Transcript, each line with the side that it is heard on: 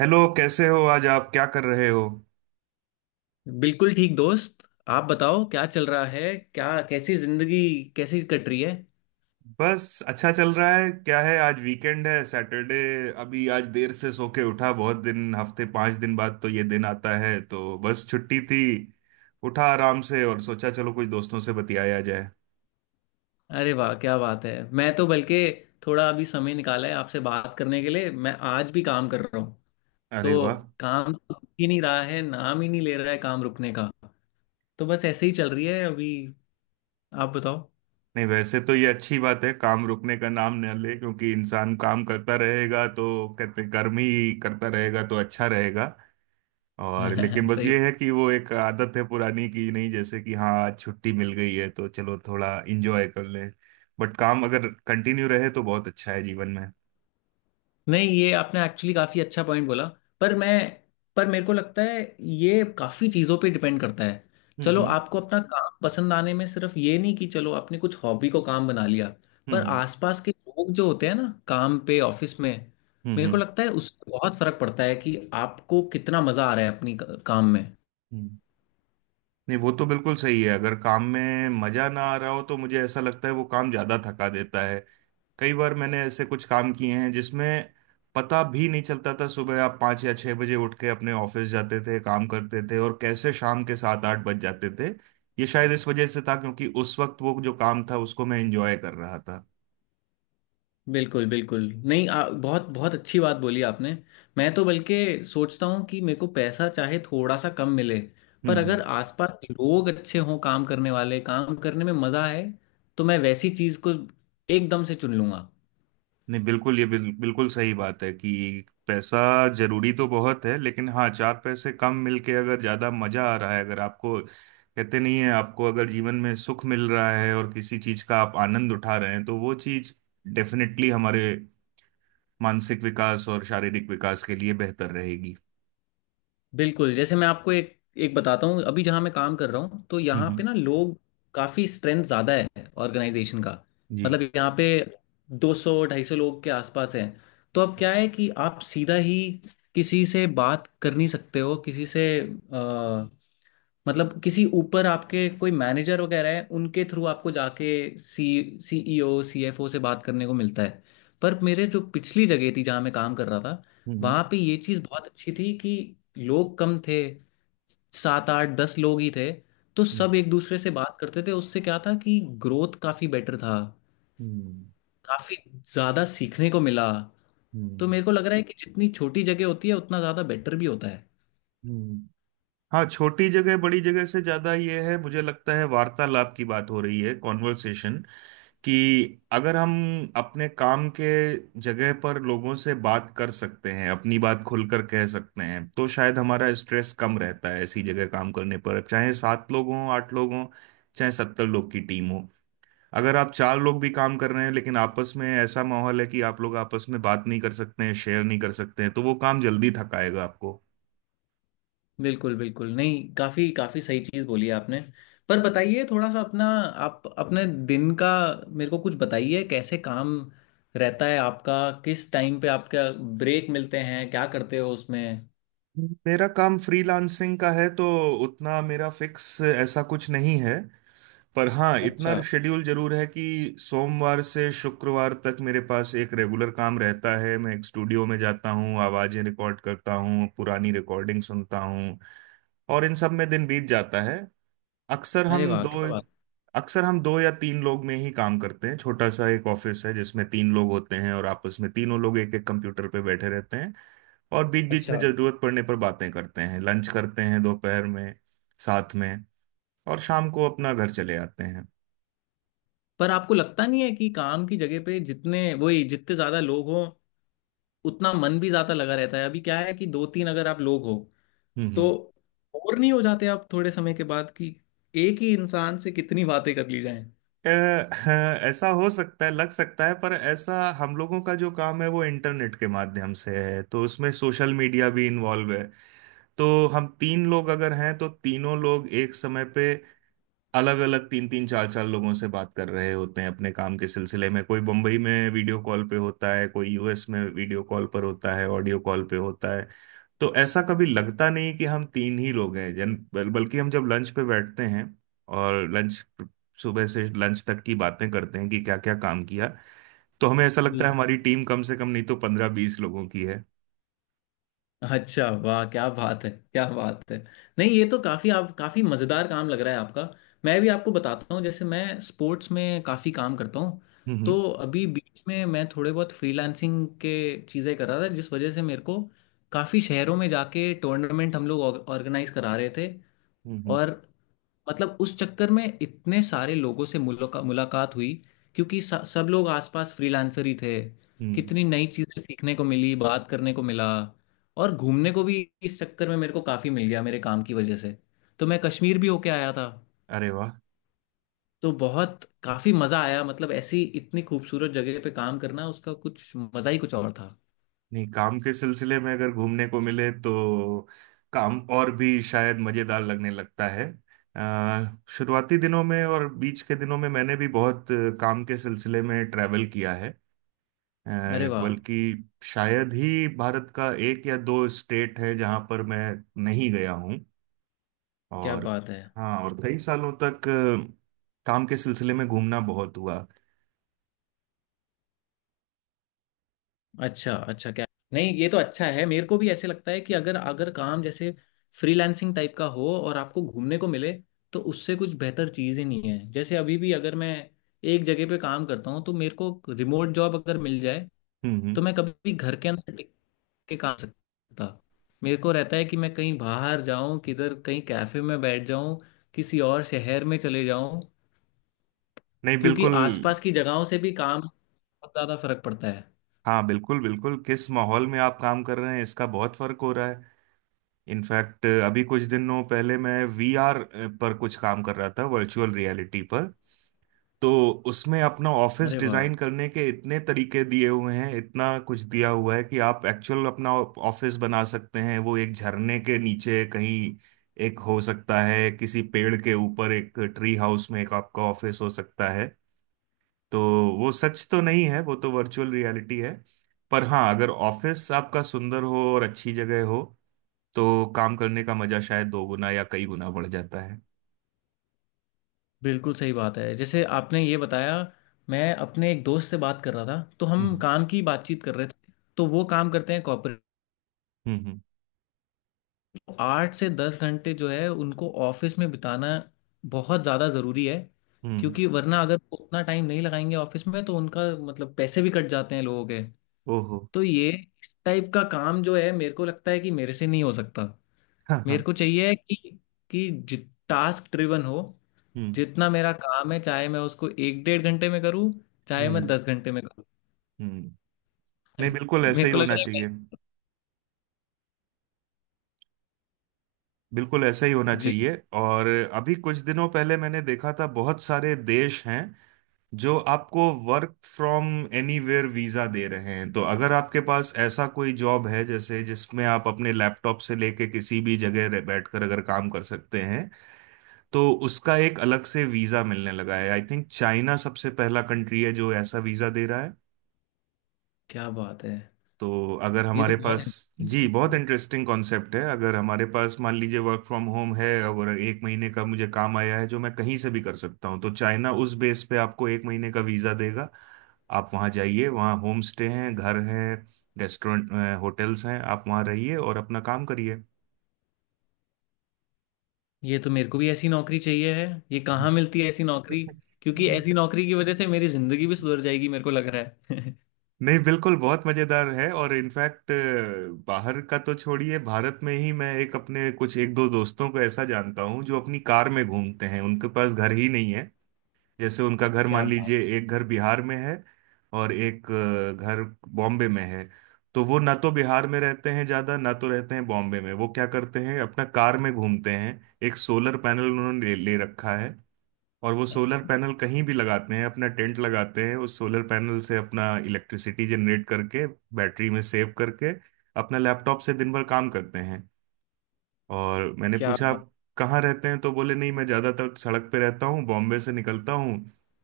right: Hello, कैसे हो? आज आप क्या कर रहे हो?
left: बिल्कुल ठीक दोस्त। आप बताओ क्या चल रहा है। क्या कैसी जिंदगी, कैसी कट रही है।
right: बस अच्छा चल रहा है। क्या है, आज वीकेंड है, सैटरडे। अभी आज देर से सो के उठा। बहुत दिन, हफ्ते 5 दिन बाद तो ये दिन आता है, तो बस छुट्टी थी। उठा आराम से और सोचा चलो कुछ दोस्तों से बतियाया जाए।
left: अरे वाह, क्या बात है। मैं तो बल्कि थोड़ा अभी समय निकाला है आपसे बात करने के लिए, मैं आज भी काम कर रहा हूँ।
right: अरे
left: तो
right: वाह!
left: काम तो रुक ही नहीं रहा है, नाम ही नहीं ले रहा है काम रुकने का। तो बस ऐसे ही चल रही है अभी। आप बताओ।
right: नहीं, वैसे तो ये अच्छी बात है, काम रुकने का नाम न ले, क्योंकि इंसान काम करता रहेगा तो कहते कर्म ही करता रहेगा तो अच्छा रहेगा। और लेकिन बस
left: सही।
right: ये है कि वो एक आदत है पुरानी की, नहीं जैसे कि हाँ, आज छुट्टी मिल गई है तो चलो थोड़ा इंजॉय कर लें। बट काम अगर कंटिन्यू रहे तो बहुत अच्छा है जीवन में।
left: नहीं, ये आपने एक्चुअली काफी अच्छा पॉइंट बोला। पर मैं पर मेरे को लगता है ये काफी चीजों पे डिपेंड करता है।
right: हम्म,
left: चलो,
right: हम्म,
left: आपको अपना काम पसंद आने में सिर्फ ये नहीं कि चलो आपने कुछ हॉबी को काम बना लिया, पर
right: हम्म,
left: आसपास के लोग जो होते हैं ना काम पे ऑफिस में,
right: हम्म,
left: मेरे को
right: हम्म,
left: लगता है उससे बहुत फर्क पड़ता है कि आपको कितना मजा आ रहा है अपनी काम में।
right: हम्म। नहीं, वो तो बिल्कुल सही है। अगर काम में मजा ना आ रहा हो तो मुझे ऐसा लगता है वो काम ज्यादा थका देता है। कई बार मैंने ऐसे कुछ काम किए हैं जिसमें पता भी नहीं चलता था। सुबह आप 5 या 6 बजे उठ के अपने ऑफिस जाते थे, काम करते थे, और कैसे शाम के 7 8 बज जाते थे। ये शायद इस वजह से था क्योंकि उस वक्त वो जो काम था उसको मैं एंजॉय कर रहा था।
left: बिल्कुल बिल्कुल। नहीं, बहुत बहुत अच्छी बात बोली आपने। मैं तो बल्कि सोचता हूँ कि मेरे को पैसा चाहे थोड़ा सा कम मिले, पर अगर
right: हम्म।
left: आसपास लोग अच्छे हों, काम करने वाले, काम करने में मज़ा है, तो मैं वैसी चीज़ को एकदम से चुन लूंगा।
right: नहीं बिल्कुल ये बिल्कुल सही बात है कि पैसा जरूरी तो बहुत है, लेकिन हाँ, चार पैसे कम मिलके अगर ज्यादा मजा आ रहा है, अगर आपको कहते नहीं है, आपको अगर जीवन में सुख मिल रहा है और किसी चीज का आप आनंद उठा रहे हैं तो वो चीज डेफिनेटली हमारे मानसिक विकास और शारीरिक विकास के लिए बेहतर रहेगी।
left: बिल्कुल, जैसे मैं आपको एक एक बताता हूँ। अभी जहाँ मैं काम कर रहा हूँ, तो
right: हम्म,
left: यहाँ पे ना लोग, काफ़ी स्ट्रेंथ ज़्यादा है ऑर्गेनाइजेशन का।
right: जी,
left: मतलब यहाँ पे 200 250 लोग के आसपास हैं। तो अब क्या है कि आप सीधा ही किसी से बात कर नहीं सकते हो, किसी से मतलब किसी ऊपर आपके कोई मैनेजर वगैरह है, उनके थ्रू आपको जाके सी सीईओ सीएफओ से बात करने को मिलता है। पर मेरे जो पिछली जगह थी जहाँ मैं काम कर रहा था,
right: हम्म,
left: वहां पे ये चीज बहुत अच्छी थी कि लोग कम थे, सात आठ दस लोग ही थे। तो
right: हम्म,
left: सब एक दूसरे से बात करते थे, उससे क्या था कि ग्रोथ काफी बेटर था,
right: हम्म,
left: काफी ज्यादा सीखने को मिला।
right: हम्म,
left: तो मेरे को लग रहा है कि जितनी छोटी जगह होती है, उतना ज्यादा बेटर भी होता है।
right: हम्म। हाँ, छोटी जगह बड़ी जगह से ज्यादा ये है, मुझे लगता है वार्तालाप की बात हो रही है, कॉन्वर्सेशन। कि अगर हम अपने काम के जगह पर लोगों से बात कर सकते हैं, अपनी बात खुलकर कह सकते हैं, तो शायद हमारा स्ट्रेस कम रहता है ऐसी जगह काम करने पर। चाहे सात लोग हों, आठ लोग हों, चाहे 70 लोग की टीम हो, अगर आप चार लोग भी काम कर रहे हैं लेकिन आपस में ऐसा माहौल है कि आप लोग आपस में बात नहीं कर सकते हैं, शेयर नहीं कर सकते हैं, तो वो काम जल्दी थकाएगा आपको।
left: बिल्कुल बिल्कुल। नहीं, काफी काफी सही चीज बोली आपने। पर बताइए थोड़ा सा अपना, आप अपने दिन का मेरे को कुछ बताइए, कैसे काम रहता है आपका, किस टाइम पे आपका ब्रेक मिलते हैं, क्या करते हो उसमें।
right: मेरा काम फ्रीलांसिंग का है तो उतना मेरा फिक्स ऐसा कुछ नहीं है। पर हाँ, इतना
left: अच्छा।
right: शेड्यूल जरूर है कि सोमवार से शुक्रवार तक मेरे पास एक रेगुलर काम रहता है। मैं एक स्टूडियो में जाता हूँ, आवाजें रिकॉर्ड करता हूँ, पुरानी रिकॉर्डिंग सुनता हूँ, और इन सब में दिन बीत जाता है। अक्सर हम
left: अरे वाह,
right: दो
left: क्या बात।
right: अक्सर हम दो या तीन लोग में ही काम करते हैं। छोटा सा एक ऑफिस है जिसमें तीन लोग होते हैं, और आपस में तीनों लोग एक एक कंप्यूटर पे बैठे रहते हैं। और बीच बीच
left: अच्छा।
right: में जरूरत पड़ने पर बातें करते हैं, लंच करते हैं दोपहर में, साथ में। और शाम को अपना घर चले आते हैं।
left: पर आपको लगता नहीं है कि काम की जगह पे जितने वही, जितने ज्यादा लोग हो, उतना मन भी ज्यादा लगा रहता है। अभी क्या है कि दो तीन अगर आप लोग हो,
right: हम्म,
left: तो बोर नहीं हो जाते आप थोड़े समय के बाद कि एक ही इंसान से कितनी बातें कर ली जाएं।
right: अ, हाँ, ऐसा हो सकता है, लग सकता है, पर ऐसा हम लोगों का जो काम है वो इंटरनेट के माध्यम से है, तो उसमें सोशल मीडिया भी इन्वॉल्व है। तो हम तीन लोग अगर हैं तो तीनों लोग एक समय पे अलग अलग तीन तीन चार चार लोगों से बात कर रहे होते हैं अपने काम के सिलसिले में। कोई बम्बई में वीडियो कॉल पे होता है, कोई यूएस में वीडियो कॉल पर होता है, ऑडियो कॉल पे होता है। तो ऐसा कभी लगता नहीं कि हम तीन ही लोग हैं, बल्कि हम जब लंच पे बैठते हैं और लंच सुबह से लंच तक की बातें करते हैं कि क्या क्या काम किया, तो हमें ऐसा लगता है
left: जी।
right: हमारी टीम कम से कम नहीं तो 15-20 लोगों की है।
left: अच्छा, वाह क्या बात है, क्या बात है। नहीं, ये तो काफ़ी, आप काफ़ी मज़ेदार काम लग रहा है आपका। मैं भी आपको बताता हूँ, जैसे मैं स्पोर्ट्स में काफ़ी काम करता हूँ।
right: हम्म,
left: तो अभी बीच में मैं थोड़े बहुत फ्रीलांसिंग के चीज़ें कर रहा था, जिस वजह से मेरे को काफ़ी शहरों में जाके टूर्नामेंट हम लोग ऑर्गेनाइज करा रहे थे।
right: हम्म, हम्म,
left: और मतलब उस चक्कर में इतने सारे लोगों से मुलाकात हुई, क्योंकि सब लोग आसपास फ्रीलांसर ही थे।
right: हम्म।
left: कितनी नई चीजें सीखने को मिली, बात करने को मिला। और घूमने को भी इस चक्कर में मेरे को काफी मिल गया मेरे काम की वजह से। तो मैं कश्मीर भी होके आया था।
right: अरे!
left: तो बहुत काफी मजा आया, मतलब ऐसी इतनी खूबसूरत जगह पे काम करना, उसका कुछ मजा ही कुछ और था।
right: नहीं, काम के सिलसिले में अगर घूमने को मिले तो काम और भी शायद मज़ेदार लगने लगता है। शुरुआती दिनों में और बीच के दिनों में मैंने भी बहुत काम के सिलसिले में ट्रैवल किया है।
left: अरे
right: अ,
left: वाह,
right: बल्कि शायद ही भारत का एक या दो स्टेट है जहां पर मैं नहीं गया हूं।
left: क्या
right: और
left: बात है।
right: हाँ, और कई सालों तक काम के सिलसिले में घूमना बहुत हुआ।
left: अच्छा अच्छा, क्या, नहीं ये तो अच्छा है। मेरे को भी ऐसे लगता है कि अगर अगर काम जैसे फ्रीलांसिंग टाइप का हो और आपको घूमने को मिले, तो उससे कुछ बेहतर चीज़ ही नहीं है। जैसे अभी भी अगर मैं एक जगह पे काम करता हूँ, तो मेरे को रिमोट जॉब अगर मिल जाए,
right: हम्म,
left: तो मैं कभी भी घर के अंदर टिक के काम नहीं सकता। मेरे को रहता है कि मैं कहीं बाहर जाऊं, किधर कहीं कैफे में बैठ जाऊं, किसी और शहर में चले जाऊं।
right: नहीं
left: क्योंकि
right: बिल्कुल।
left: आसपास की जगहों से भी काम बहुत ज़्यादा फर्क पड़ता है।
right: हाँ, बिल्कुल बिल्कुल, किस माहौल में आप काम कर रहे हैं इसका बहुत फर्क हो रहा है। इनफैक्ट अभी कुछ दिनों पहले मैं वीआर पर कुछ काम कर रहा था, वर्चुअल रियलिटी पर। तो उसमें अपना ऑफिस
left: अरे वाह।
right: डिजाइन करने के इतने तरीके दिए हुए हैं, इतना कुछ दिया हुआ है कि आप एक्चुअल अपना ऑफिस बना सकते हैं। वो एक झरने के नीचे कहीं एक हो सकता है, किसी पेड़ के ऊपर एक ट्री हाउस में एक आपका ऑफिस हो सकता है। तो वो सच तो नहीं है, वो तो वर्चुअल रियलिटी है, पर हाँ, अगर ऑफिस आपका सुंदर हो और अच्छी जगह हो तो काम करने का मजा शायद दो गुना या कई गुना बढ़ जाता है।
left: बिल्कुल सही बात है, जैसे आपने ये बताया। मैं अपने एक दोस्त से बात कर रहा था, तो हम
right: हम्म,
left: काम की बातचीत कर रहे थे। तो वो काम करते हैं कॉर्पोरेट।
right: हम्म, हम्म,
left: आठ से दस घंटे जो है उनको ऑफिस में बिताना बहुत ज़्यादा ज़रूरी है,
right: हम्म,
left: क्योंकि वरना अगर वो उतना टाइम नहीं लगाएंगे ऑफिस में तो उनका, मतलब पैसे भी कट जाते हैं लोगों के।
right: ओहो,
left: तो ये, इस टाइप का काम जो है मेरे को लगता है कि मेरे से नहीं हो सकता।
right: हाँ
left: मेरे
right: हाँ,
left: को चाहिए कि टास्क ड्रिवन हो।
right: हम्म,
left: जितना मेरा काम है, चाहे मैं उसको एक डेढ़ घंटे में करूँ, चाहे मैं
right: हम्म,
left: दस घंटे में करूँ।
right: हम्म। नहीं, बिल्कुल ऐसा
left: मेरे
right: ही
left: को लग
right: होना
left: रहा है मैं।
right: चाहिए। बिल्कुल ऐसा ही होना
left: जी।
right: चाहिए। और अभी कुछ दिनों पहले मैंने देखा था बहुत सारे देश हैं जो आपको वर्क फ्रॉम एनीवेयर वीजा दे रहे हैं। तो अगर आपके पास ऐसा कोई जॉब है जैसे जिसमें आप अपने लैपटॉप से लेके किसी भी जगह रह- बैठकर अगर काम कर सकते हैं तो उसका एक अलग से वीजा मिलने लगा है। आई थिंक चाइना सबसे पहला कंट्री है जो ऐसा वीजा दे रहा है।
left: क्या बात है,
right: तो अगर
left: ये तो
right: हमारे
left: बहुत
right: पास,
left: है।
right: जी, बहुत इंटरेस्टिंग कॉन्सेप्ट है। अगर हमारे पास मान लीजिए वर्क फ्रॉम होम है और एक महीने का मुझे काम आया है जो मैं कहीं से भी कर सकता हूँ, तो चाइना उस बेस पे आपको एक महीने का वीजा देगा। आप वहाँ जाइए, वहाँ होम स्टे हैं, घर हैं, रेस्टोरेंट, होटल्स हैं, आप वहाँ रहिए और अपना काम करिए।
left: ये तो मेरे को भी ऐसी नौकरी चाहिए है। ये कहाँ मिलती है ऐसी नौकरी, क्योंकि ऐसी नौकरी की वजह से मेरी जिंदगी भी सुधर जाएगी मेरे को लग रहा है।
right: नहीं, बिल्कुल बहुत मजेदार है। और इनफैक्ट बाहर का तो छोड़िए, भारत में ही मैं एक अपने कुछ एक दो दोस्तों को ऐसा जानता हूँ जो अपनी कार में घूमते हैं, उनके पास घर ही नहीं है। जैसे उनका घर
left: क्या
right: मान
left: बात
right: लीजिए एक घर बिहार में है, और एक घर बॉम्बे में है। तो वो ना तो बिहार में रहते हैं ज्यादा, ना तो रहते हैं बॉम्बे में। वो क्या करते हैं, अपना कार में घूमते हैं। एक सोलर पैनल उन्होंने ले रखा है, और वो सोलर
left: है,
right: पैनल कहीं भी लगाते हैं, अपना टेंट लगाते हैं, उस सोलर पैनल से अपना इलेक्ट्रिसिटी जनरेट करके बैटरी में सेव करके अपना लैपटॉप से दिन भर काम करते हैं। और मैंने
left: क्या
right: पूछा
left: बात।
right: आप कहाँ रहते हैं, तो बोले नहीं, मैं ज़्यादातर सड़क पे रहता हूँ, बॉम्बे से निकलता हूँ,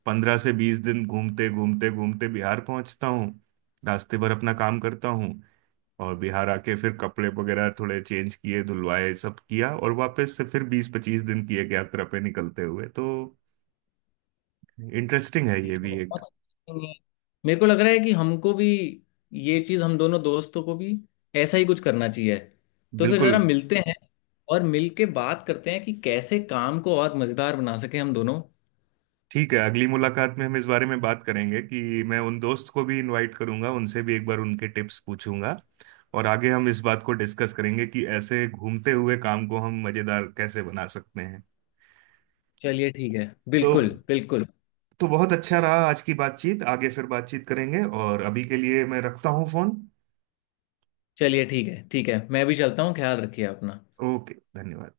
right: 15 से 20 दिन घूमते घूमते घूमते बिहार पहुँचता हूँ, रास्ते भर अपना काम करता हूँ। और बिहार आके फिर कपड़े वगैरह थोड़े चेंज किए, धुलवाए, सब किया, और वापस से फिर 20-25 दिन की एक यात्रा पे निकलते हुए, तो इंटरेस्टिंग है
left: ठीक
right: ये
left: है,
right: भी एक।
left: बहुत अच्छी चीज़ है। मेरे को लग रहा है कि हमको भी ये चीज़, हम दोनों दोस्तों को भी ऐसा ही कुछ करना चाहिए। तो फिर
right: बिल्कुल,
left: ज़रा मिलते हैं और मिल के बात करते हैं कि कैसे काम को और मज़ेदार बना सके हम दोनों।
right: ठीक है, अगली मुलाकात में हम इस बारे में बात करेंगे कि मैं उन दोस्त को भी इनवाइट करूंगा, उनसे भी एक बार उनके टिप्स पूछूंगा, और आगे हम इस बात को डिस्कस करेंगे कि ऐसे घूमते हुए काम को हम मजेदार कैसे बना सकते हैं।
left: चलिए ठीक है,
right: तो
left: बिल्कुल बिल्कुल।
right: तो बहुत अच्छा रहा आज की बातचीत, आगे फिर बातचीत करेंगे और अभी के लिए मैं रखता हूँ फोन।
left: चलिए ठीक है, ठीक है, मैं भी चलता हूँ, ख्याल रखिए अपना।
right: ओके, धन्यवाद।